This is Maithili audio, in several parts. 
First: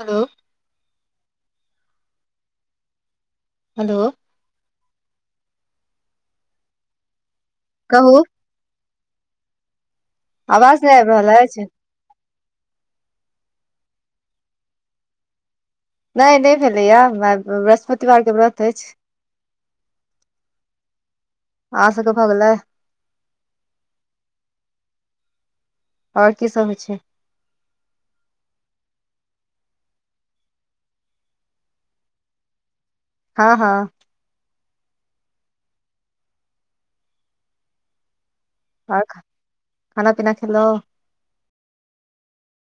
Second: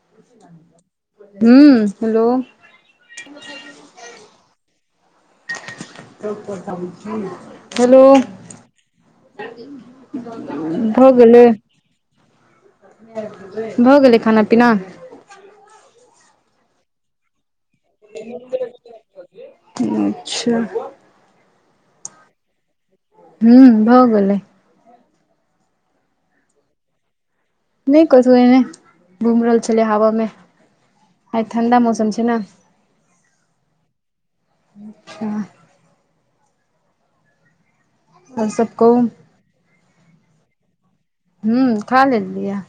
हेलो हूंम्म हेलो हेलो त करता छै ने [unintelligible] हेलो कहू आवाज नहि भऽ आबि रहल गेलै अछि भऽ गेलै खाना पीना नहि नहि भेलैये [unintelligible] अच्छा आहाँ सबके भऽ गेलै हूंम्म भऽ गेले और की सभ होइ छै नइ कथु एहिनै [unintelligible] घुम रहल छलै हवा मे आइ ठण्डा मौसम छै ने हँ हँ अच्छा और सब आ कहू खाना पीना खेलउ हूंम्म खा लेलिये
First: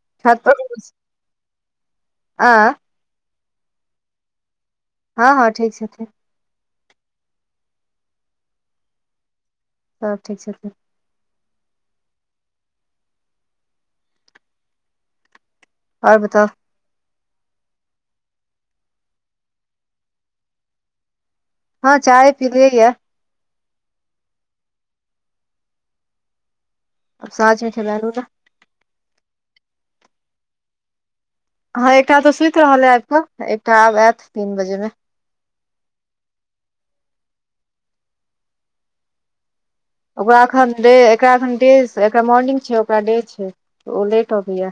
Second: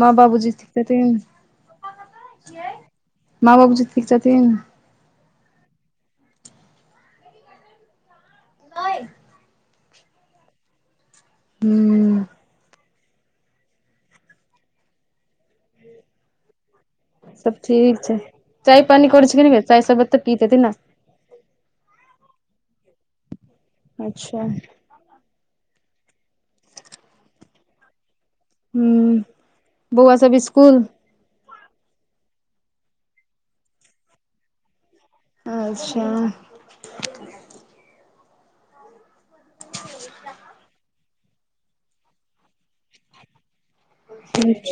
माँ बाबू छत जी पर ठीक छथिन आ माँ बाबू जी ठीक छथिन हँ हँ ठीक छथिन नहि [unintelligible] सब ठीक छथिन हूंम्म और बताओ सब ठीक छै चाय पानी कर छै कि नेै चाय सरबते पीयैत हेती ने हँ चाय पीलियेै ये अच्छा साझमेठे बलू [unintelligible] हूंम्म बौआ सब इसकुल हँ एकटा तऽ सुति रहल है आबि कऽ एकटा आब आयत तीन बजे मे अच्छा ओकरा एखन डे एकरा एखन डे एकरा मॉर्निंग छै ओकरा डे छै ओ लेट अबैया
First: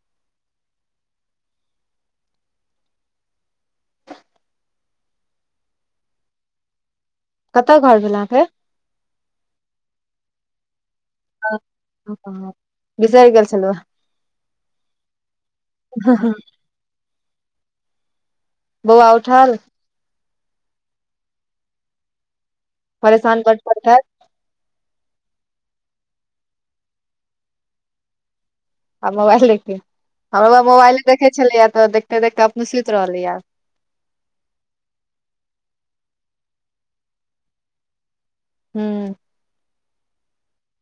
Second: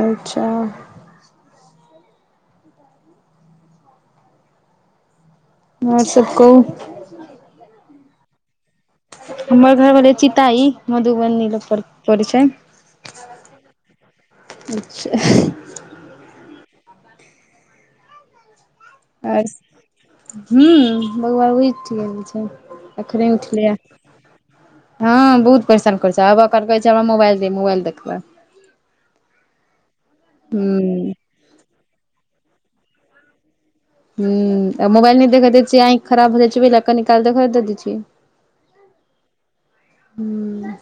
अच्छा ओर सब कहूँ कतऽ घर भेल अहाँके हमर घर भेलै चीताइ मधुबनी लग परे छै। बिसरि गेल छलहुँ हँ, हँ। बौआ आर उठल। हूँ, बौआ उठ गेल छै, अखनी परेशान बड उठले य। करतैथ हँ, बहुत परेशान करै छब आब अखन कहलकै हमराइल दे मोबाइल देखबै। आ मोबाइल देखी हमरो बुआ मोबाइले हूँ देखैत छलैए तऽ देखिते देखिते अपने सुति रहलैए। हु, आ मोबाइल नै देख दे छियै आंखि खराब हो जाइ छैहि कऽ निकालै छियै। हूँ। हूँ।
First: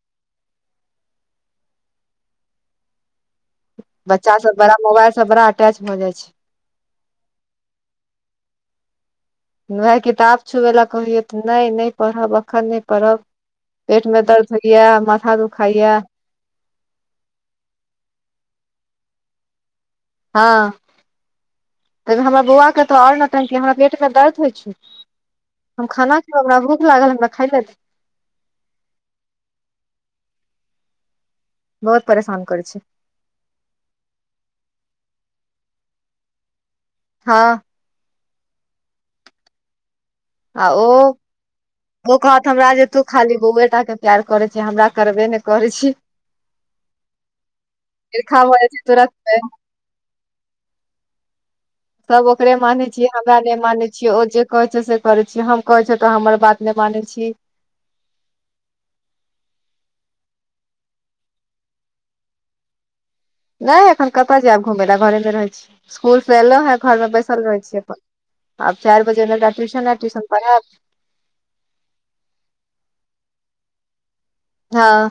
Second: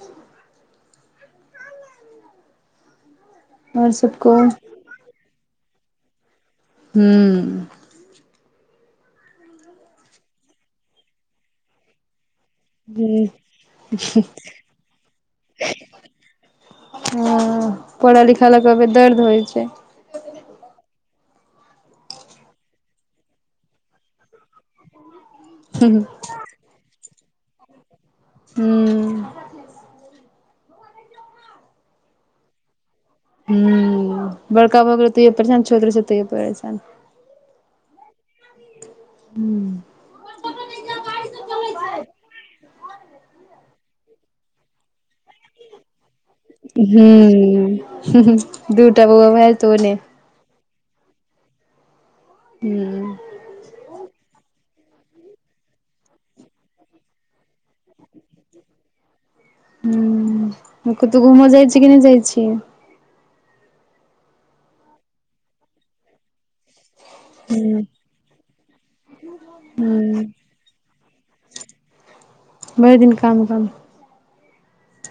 आओर सब बच्चा कहू सभ बड़ा मोबाइल पर बड़ा अटैच भऽ जाइ छै। हूँ। वहए किताब छुबै लऽ कहिय त नइ नइ। पढ़ब अखन नहि हँ पढ़ब पेटमे दर्द होइए माथा दुखाए। हैं, पढ़ा लिखा लए कहबै दर्द होइ छै। हँ। त हमरा बौआके त ओर नौटंकी हमरा पेटमें दर्द होइ छै। हम खाना खैबे हमरा भूख लागल हमरा खाय ले दे। हूँ। बहुत परेशान करे छै। हूँ बड़का भऽ गेलै तैओ परेशान छोट रह छै तैओ परेशान। हँ। हू। आ, ओ कहत हमरा जे तो खाली बौएटाके प्यार करे छी हमरा करबे ने करै छै। हूँ, ईर्षा भऽ जाइ हू छै दूटा तुरत बौआ मे भाय जेतो ओने। सभ ओकरे माने छै, हूं हमरा नहि माने छै। छियो जे कहै छै, से करै छी हम कहै छै, तो हमर बातने मानै छै। हूँ, कतौ घूमऽ जाइ छै कि नइ जाइ छै। नहि एखन कतय जायब घुमय लए घरेमे रह छै स्कल से एलो हे घरमे बैस। रहै हूं छियै अपन आब चार बजे ट्यूशन हूं ट्यूशन पढ़ाएब भरि दिन काम करू। हँ।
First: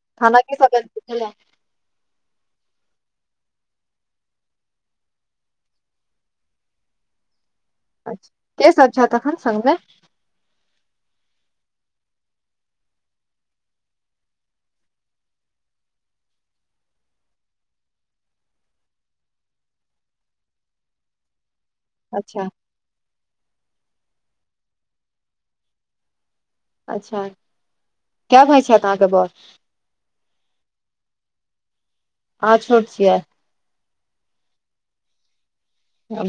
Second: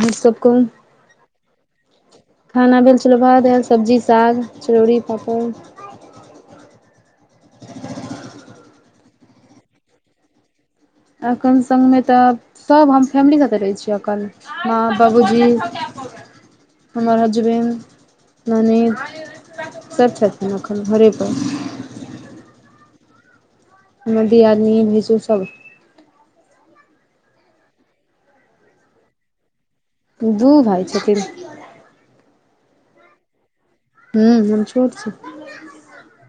आर सब खाना की कहु सभ [unintelligible] सुझ ल खाना भेल छलै भात दालि सब्जी साग चरौड़ी पापड़। अच्छा, के सभ छै तखन संगमे एखन संगमे तऽ आब। सभ हम फैमिली लेके रहै छिये, अखन माँ बाबूजी। हमर हसबैणड ननीत। सभ छथिन एखन घरे पर। अच्छा। हमर दियादिनी भैंसूर सभ। अच्छा, क्य भइ छै, अहाँकेँ बर दू भाइ छथिन। अहाँ छोट छियै? हू हम छोड़ छै।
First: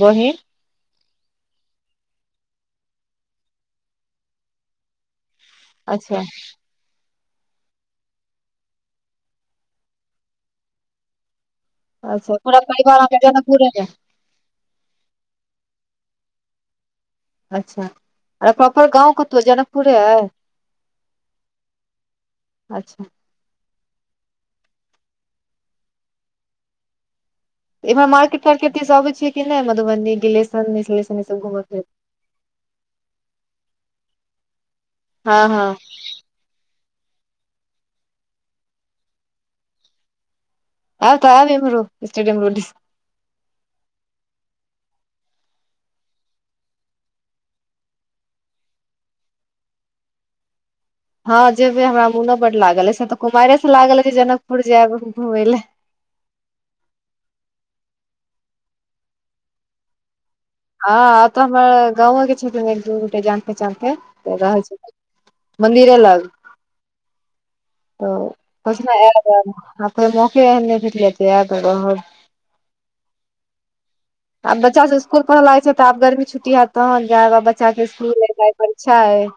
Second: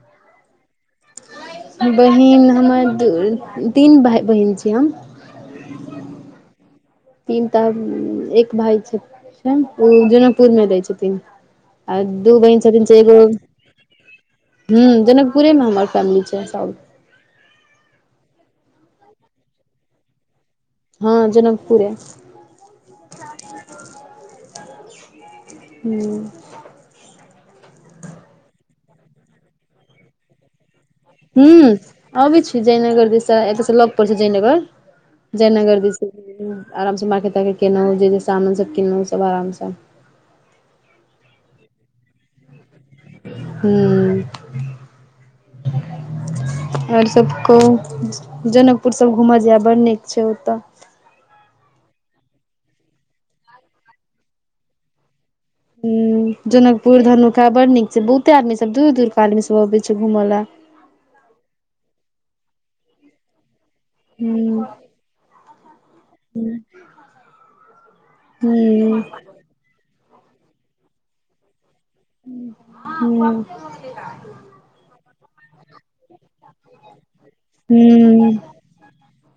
बहिन। बहिन हमर तीन भाइ बहिन छै हम अच्छा। तीन तऽ एक भाय छै, ओ जनकपुरमे दै छथिन। आ अच्छा दू पूरा बहिन छथिन परिवार से अहाँके एगो। जनकपुरे मे हू जनकपुरेमे हमर फैमिली छै सब अच्छा अर प्रॉपर गाँव कतौ जनकपुरे आए हँ जनकपुरे अच्छा हू इमहर मार्केट तार्केट दिस अबय छिय कि नहि मधुबनी गिलेशन दिस ह अबै छी जयनगर दिसा एतयसँ लग पड़ छै जयनगर हँ हँ जयनगर दिस आरामसँ मारके तारकेट केनौ जे सामान सब किनलहुँ सब आरामसँ आब तऽबी इमरो स्टेडियम रोडी हू आओर सभ कहू जनकपुरसभ घूमय जायब बड़ नीक छै ओतय हँ जेबै हमरा मोनो बड्ड लागल अइ से तऽ कुमाइरे स लागल अइ जे जनकपुर जायब घुमय लए ह जनकपुर धनुखा बड नीक छै बहुते आदमी सब दूर दूर के आदमी सब अबे छै घूमय लए हँ आब तऽ हमर गावेके छिन एक दु गोटे जान पेहचान के रहल हूँ छै मन्दिरे लग त कहै छ हूँ नहि अपे मकि एने जेत ल त आ कर [unintelligible] हँ [inaudible] आब बच्चा सब ईस्कुल लागै छै त आब गर्मी छुटी हयत तह नजाय बच्चा के हूँ ईस्कूल अच्छा अइ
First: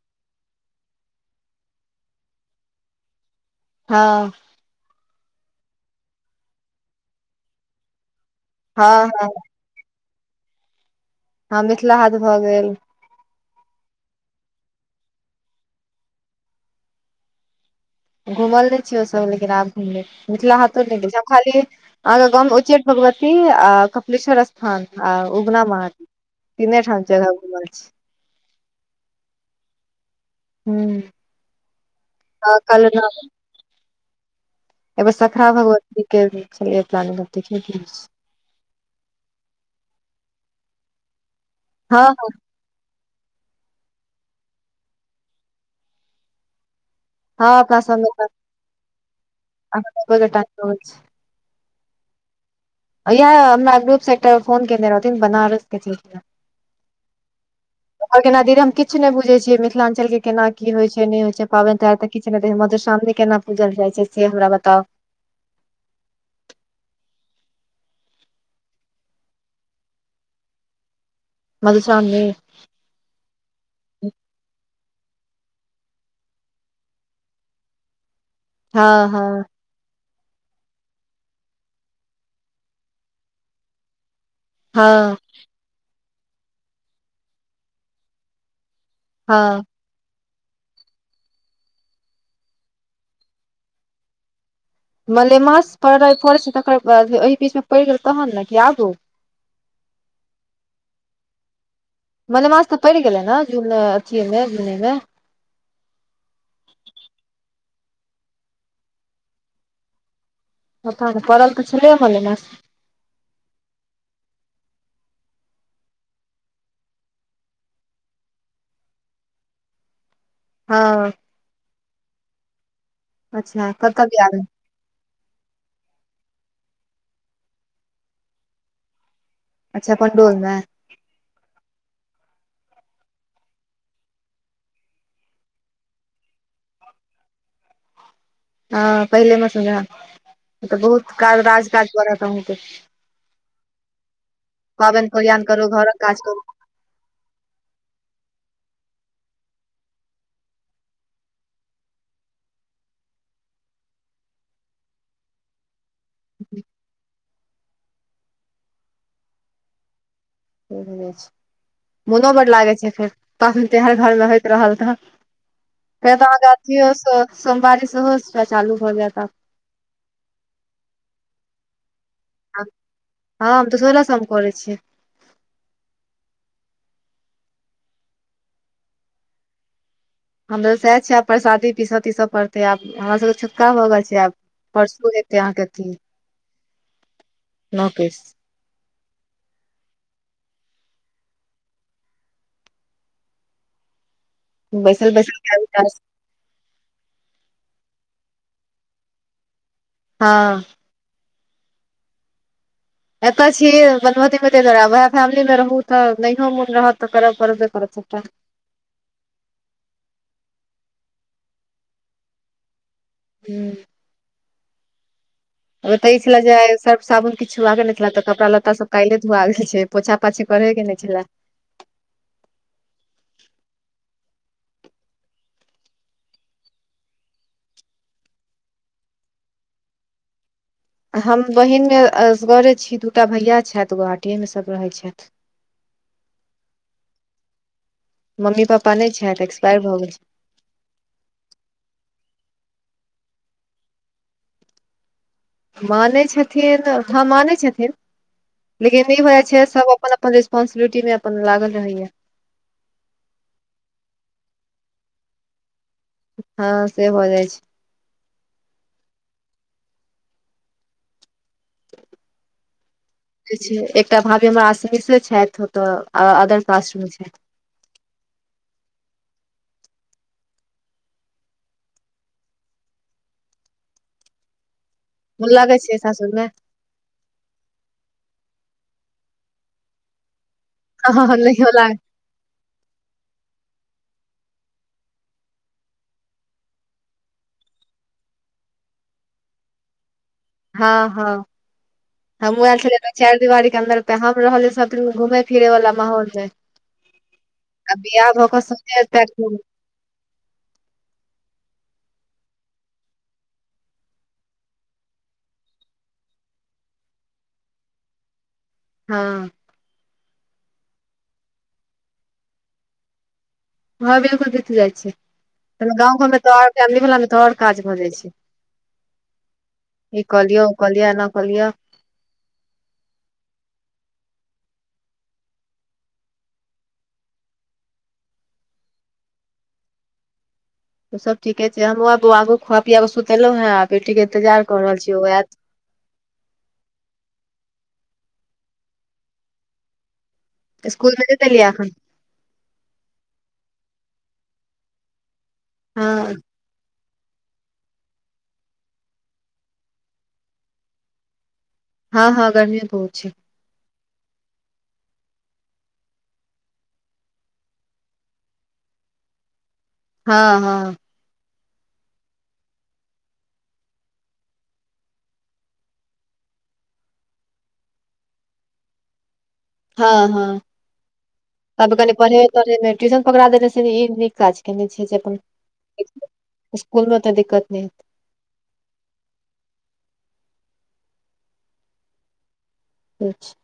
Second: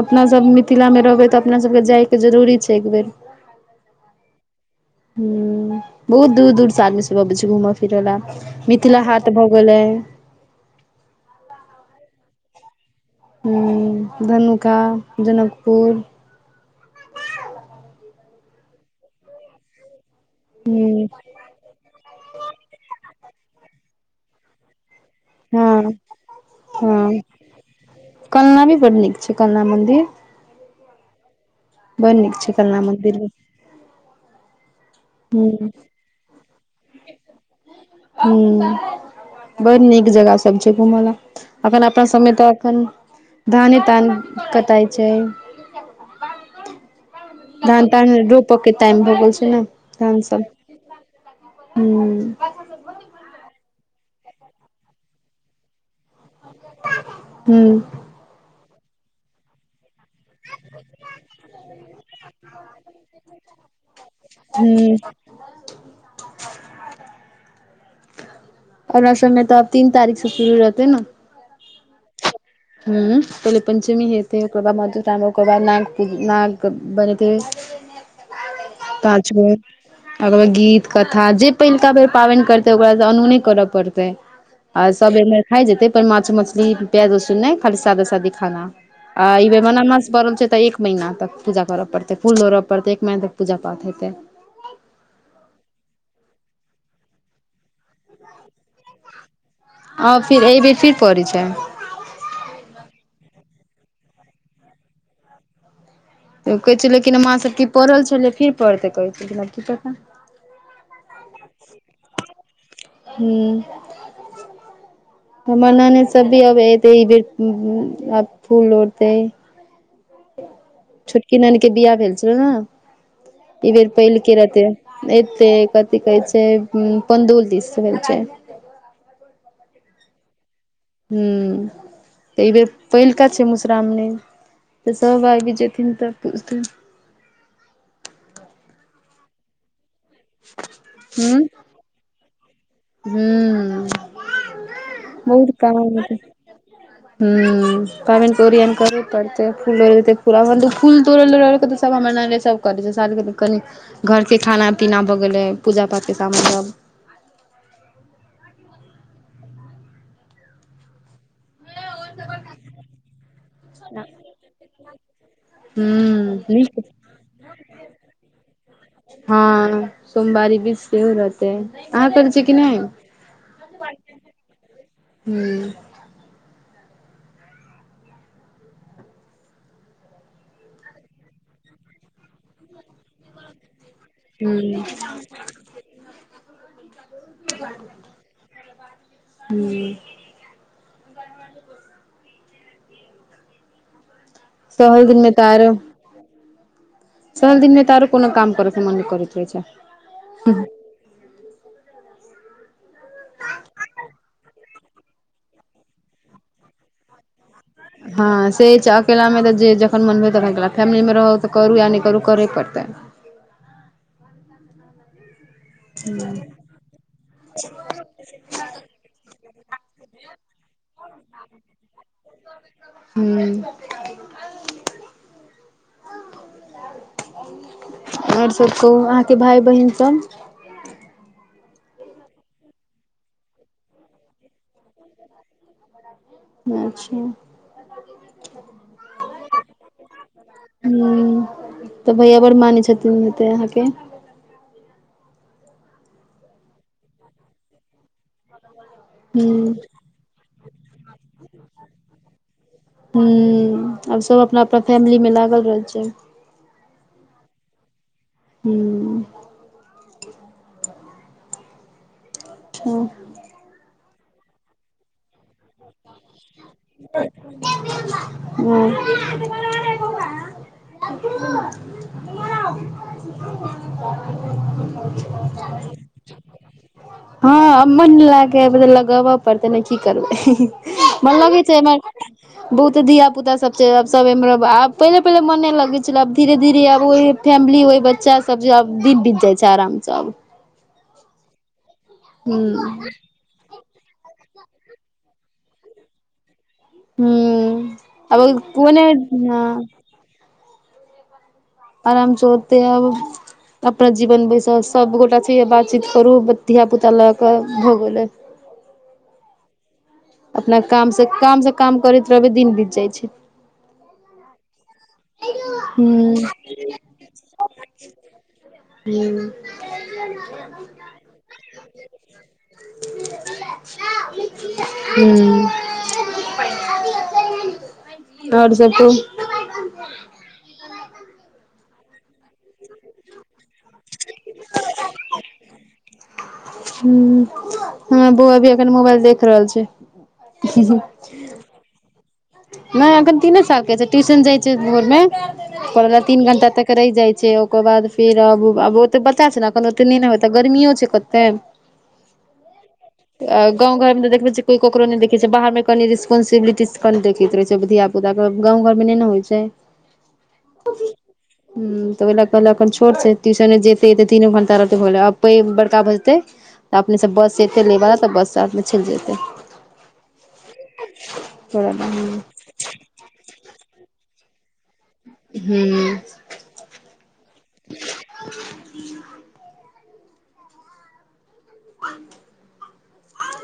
अपनासभ मिथिलामे रहबै तऽ अपनासभके जायके जरूरी छै एक बेर हँ ह बहुत दूर दूर स आदमी सब अबै छै घूमऽ फिरय ला मिथिला हँ हँ हाट भ बलै हँ मिथिला हात भऽ गेल धनुका जनकपुर घुमल नहि छीय ओसभ लेकिन आब घुम ले मिथिला हाथो नहि हूँ गेल छी हम खाली अहाँके गाँवमे उच्चैठ भगवती की कपिलेश्वर स्थान आ उगना हँ महादेव हँ घुमलहुँ? कलना भी बड नीक छै कलना मन्दिर हँ बन नीक छै कलना मन्दिर एयिबेर सखा भगवती के छल ह बड़ नीक जगह सब छै घूमै ल अपन हँ अपना सबमे तऽ कन धाने तान कताइ छै हँ अपना धान तान रोपाय के ताइम भऽ गेल छै ने सबमे धान के सब टाइम होइ छै। ह इहे हमरा ग्रुप से एकटार फोन केने रहथिन बनारस के छै हू आओर केना दीदी हम किछ नहि बुझै छियै मिथिलाञ्चलके केना की होइ छै नहि होइ छै पाबनि त्यहार तऽ किछु नहि दे मधुश्रावणी केना पूजल जाइ छै से हमरा बताउ हुं ओरना समय तऽ आब तीन तारीख से शुरू रहतै ने मधुश्रमणि ह पहिले पञ्चमी हेथे ओकर बाद मधुश्रावणी ओकर बाद नाग पू नाग बनतै हँ हँ पाँच बेर भगवत गीत कथा जे पहिलुका बेर पाबनि करतै ओकरा त अनुने कर पड़तै आ सब हँ एहर खाय जेतै पर माछ मछली प्याज लसुहन नहि खाली सादा सादी खाना आ ई हँ बेर मलेमास पड़ल छैे त एक महिना तक पूजा करऽ पड़तै फूल लोढ़ऽ पड़तै एक महिना तक पूजा पाठ हेतै मलेमास पड़ पड़ै छै तकर बाद एहि बीचमे पड़ि गेल तहन ने कि आगू हँ फिर एहिबेर की पड़ैत छै मलेमास तऽ पड़ि गेले ने जुने अथिये मे जूने मे कहै छै लेकिन माँसभ की पड़ल छलै फेर पढ़तै कहैत छलिन की पता परल तऽ छलैये मलेमास हूंम्म हमर ननदि सब भी एतै आब एते ई बेर आब फूल लोढ़तै हँ किरन के बियाह भेल छलो ने अच्छा ई बेर कतऽ बियाह पहिलके भेल रहते एतै कथी कहै छै पंडौल दिस होयल छै अच्छा पण्डोलमे हूंम्म तऽ एहि बेर पहिलका छै मुश्रावणी तऽ सभ आबी जेथिन तऽ पुथिन हँ पहिले मे समझा ककरो क हूँ राज काज पड़त कह हूँ पाबनि कल्यण करू घरक काज करू ह हॅं पाबनि के ओरियान करू तहन त फूल लोढ़ैके प्रबंध हॅं फूल तौड़ै लऽ लोढ़ि लैतै सब हमर ननदि सब करै छै शादी कनि घरके खाना पीना भऽ गेलै पूजा पाठके समानमे सब तेहने छै मोनो बड्ड लागै छै फेर पाबनि त्योहार घरमे होइत रहल तऽ फेर तऽ हूँ अहाँके नीक अथियो सोमवारी सेहो चालू भऽ जायत आब हँ सोमवारी बीच सेहो रहतै अहाँ करय छियै कि नहि हँ हम तऽ सोलह सो मे करै छियै हूंम्म हमरो सएह छै आब परसादी पीस तीस पड़ते आब हमरा सबके छुतका भऽ गेल छै आब हूं परसू तै अहाँके अथी नौ केस हूंम्म [unintelligible] सहल बैसल दिनमे बैसल तऽ के आब आरो काज। सहल दिनमे तारो कोनो काम करै मन नहि करैत रहे छै हँ एतऽ छियै बनवती मे त वएह फैमिली मे रहू तऽ नहियो मोन रहत तऽ करऽ पड़बे करत सबटा हँ से छै अकेलामे तऽ जे जखन मन भेलै तखन केलौं फैमिलीमे रहू तऽ करू या नहि करू करय पड़तै हूंम्म तऽ ई छलै जे सर्फ-साबुन किछुओ नहि छलै। तऽ कपड़ा-लत्ता सभ काल्हिये धोआ गेल छलै। पोछा पाछी करहे कि नहि छला हूंम्म आओर सभ कहू अहाँके भाय बहिनसभ हम बहिनमे असगरे छी दू टा भैया छथि गुहाटीएमे सभ रहैत छथि अच्छा मम्मी पपा नहि छै तऽ एक्सपायर भऽ गेल छै हूंम्म तऽ भैया बड़ मानै छथिन हेतै अहाँके मानै छथिन हँ मानै छथिन लेकिन ई हो छै हूं सभ अपन अपन रिस्पोसिबिलिट मे अपन लागल रहैयै हूंम्म आब सब अपना अपना फैमिली मे लागल रहै छै हँ से भऽ जाइ छै हूंम्म [unintelligible] जे छै एकटा भाभी हमर आसमेसे छथि ओतऽ अदर कास्टमे छथि ओ [unintelligible] मोन लागै छै सासुर मे हँ मन लागेऽ लगाबऽ पड़तै ने की करबै ह नहियोलाल [unintelligible] [unintelligible] बहुते धिया पुता सब छैब सब आब पहिले पहिले मन लगै छल आब धीरे धीरे आब ओ फैमिली ओहि बच्चा सब जे अब दीप बीत जाइ छै आराम से आब हँ, हँ हूँ हमूँ आयल छल चारि दिवारीके अन्दर। त हम रहले सभ दिन घूमेए फिरे वाला माहौल मे। हूँ आ विहाय आब भकऽ संग कोने हेतय खूब हँ आ हम सोते अब। अपना जीवन बैसल सभगोटा छै, बातचीत करू धियापुता लऽ कऽ भऽ गेलै। हँ। अपना कामसँ कामसँ काम करैत रहबै दिन बीत जाइत छै। हँ, बिल्कूल तथि जाइ छै। त गाम घर हूँ ममे त ओर फैमिली वलामे तो और काज भऽ जाइ छै। हू। ई कलिय ओ कलिय एना कलिय। [inaudible] हूँ। और सभ कहु। ह। त सभ ठीके छै, हमहँ आब आगू खुआ पिया सुतेलहुँ हें आ बेटीके इन्तजार क्स रहल छीययत ह, हमर बौ अभी अखन मोबाइल देख रहल छै। स्कूलमें नय धेलिय आखन। नहि एखन तीने साल के छै, ट्यूशन जाय छै, भोर मे हँ पल तीन घंटा तक। रहि जाइ छै, ओकर बाद फेर अब आब ओतऽ पता छै, ने एखन ओते नहि ने हो तऽ गर्मियो छै, कते हँ, हँ गर्मी बहुत छै। गाम घरमे त देखब छियै कोई ककरो नहि देखे छै, बाहर मे कनी रिस्पोंसिबिलिटी। कल देखैत रहै छै, धियपुता गाव घरमे नहि ने होइ ह हँ हँ तऽ ओहि लए कहले एन छोट छै, ट्यूशने जेतै तीनो घंटा रहतै आब पैघ बड़का भजतै। तऽ अपनेसभस एतै लैवला तऽ बससँ आरमे चलि जेतै हँ, हँ, तब कनि पढ़ेब तढ़े मे ट्यूशन पकड़ा देने से ई नीक काज। केने छै जे अपन हूँ स्कूल मेऽ दिक्कत नहि हेतै। [unintelligible] अच्छा।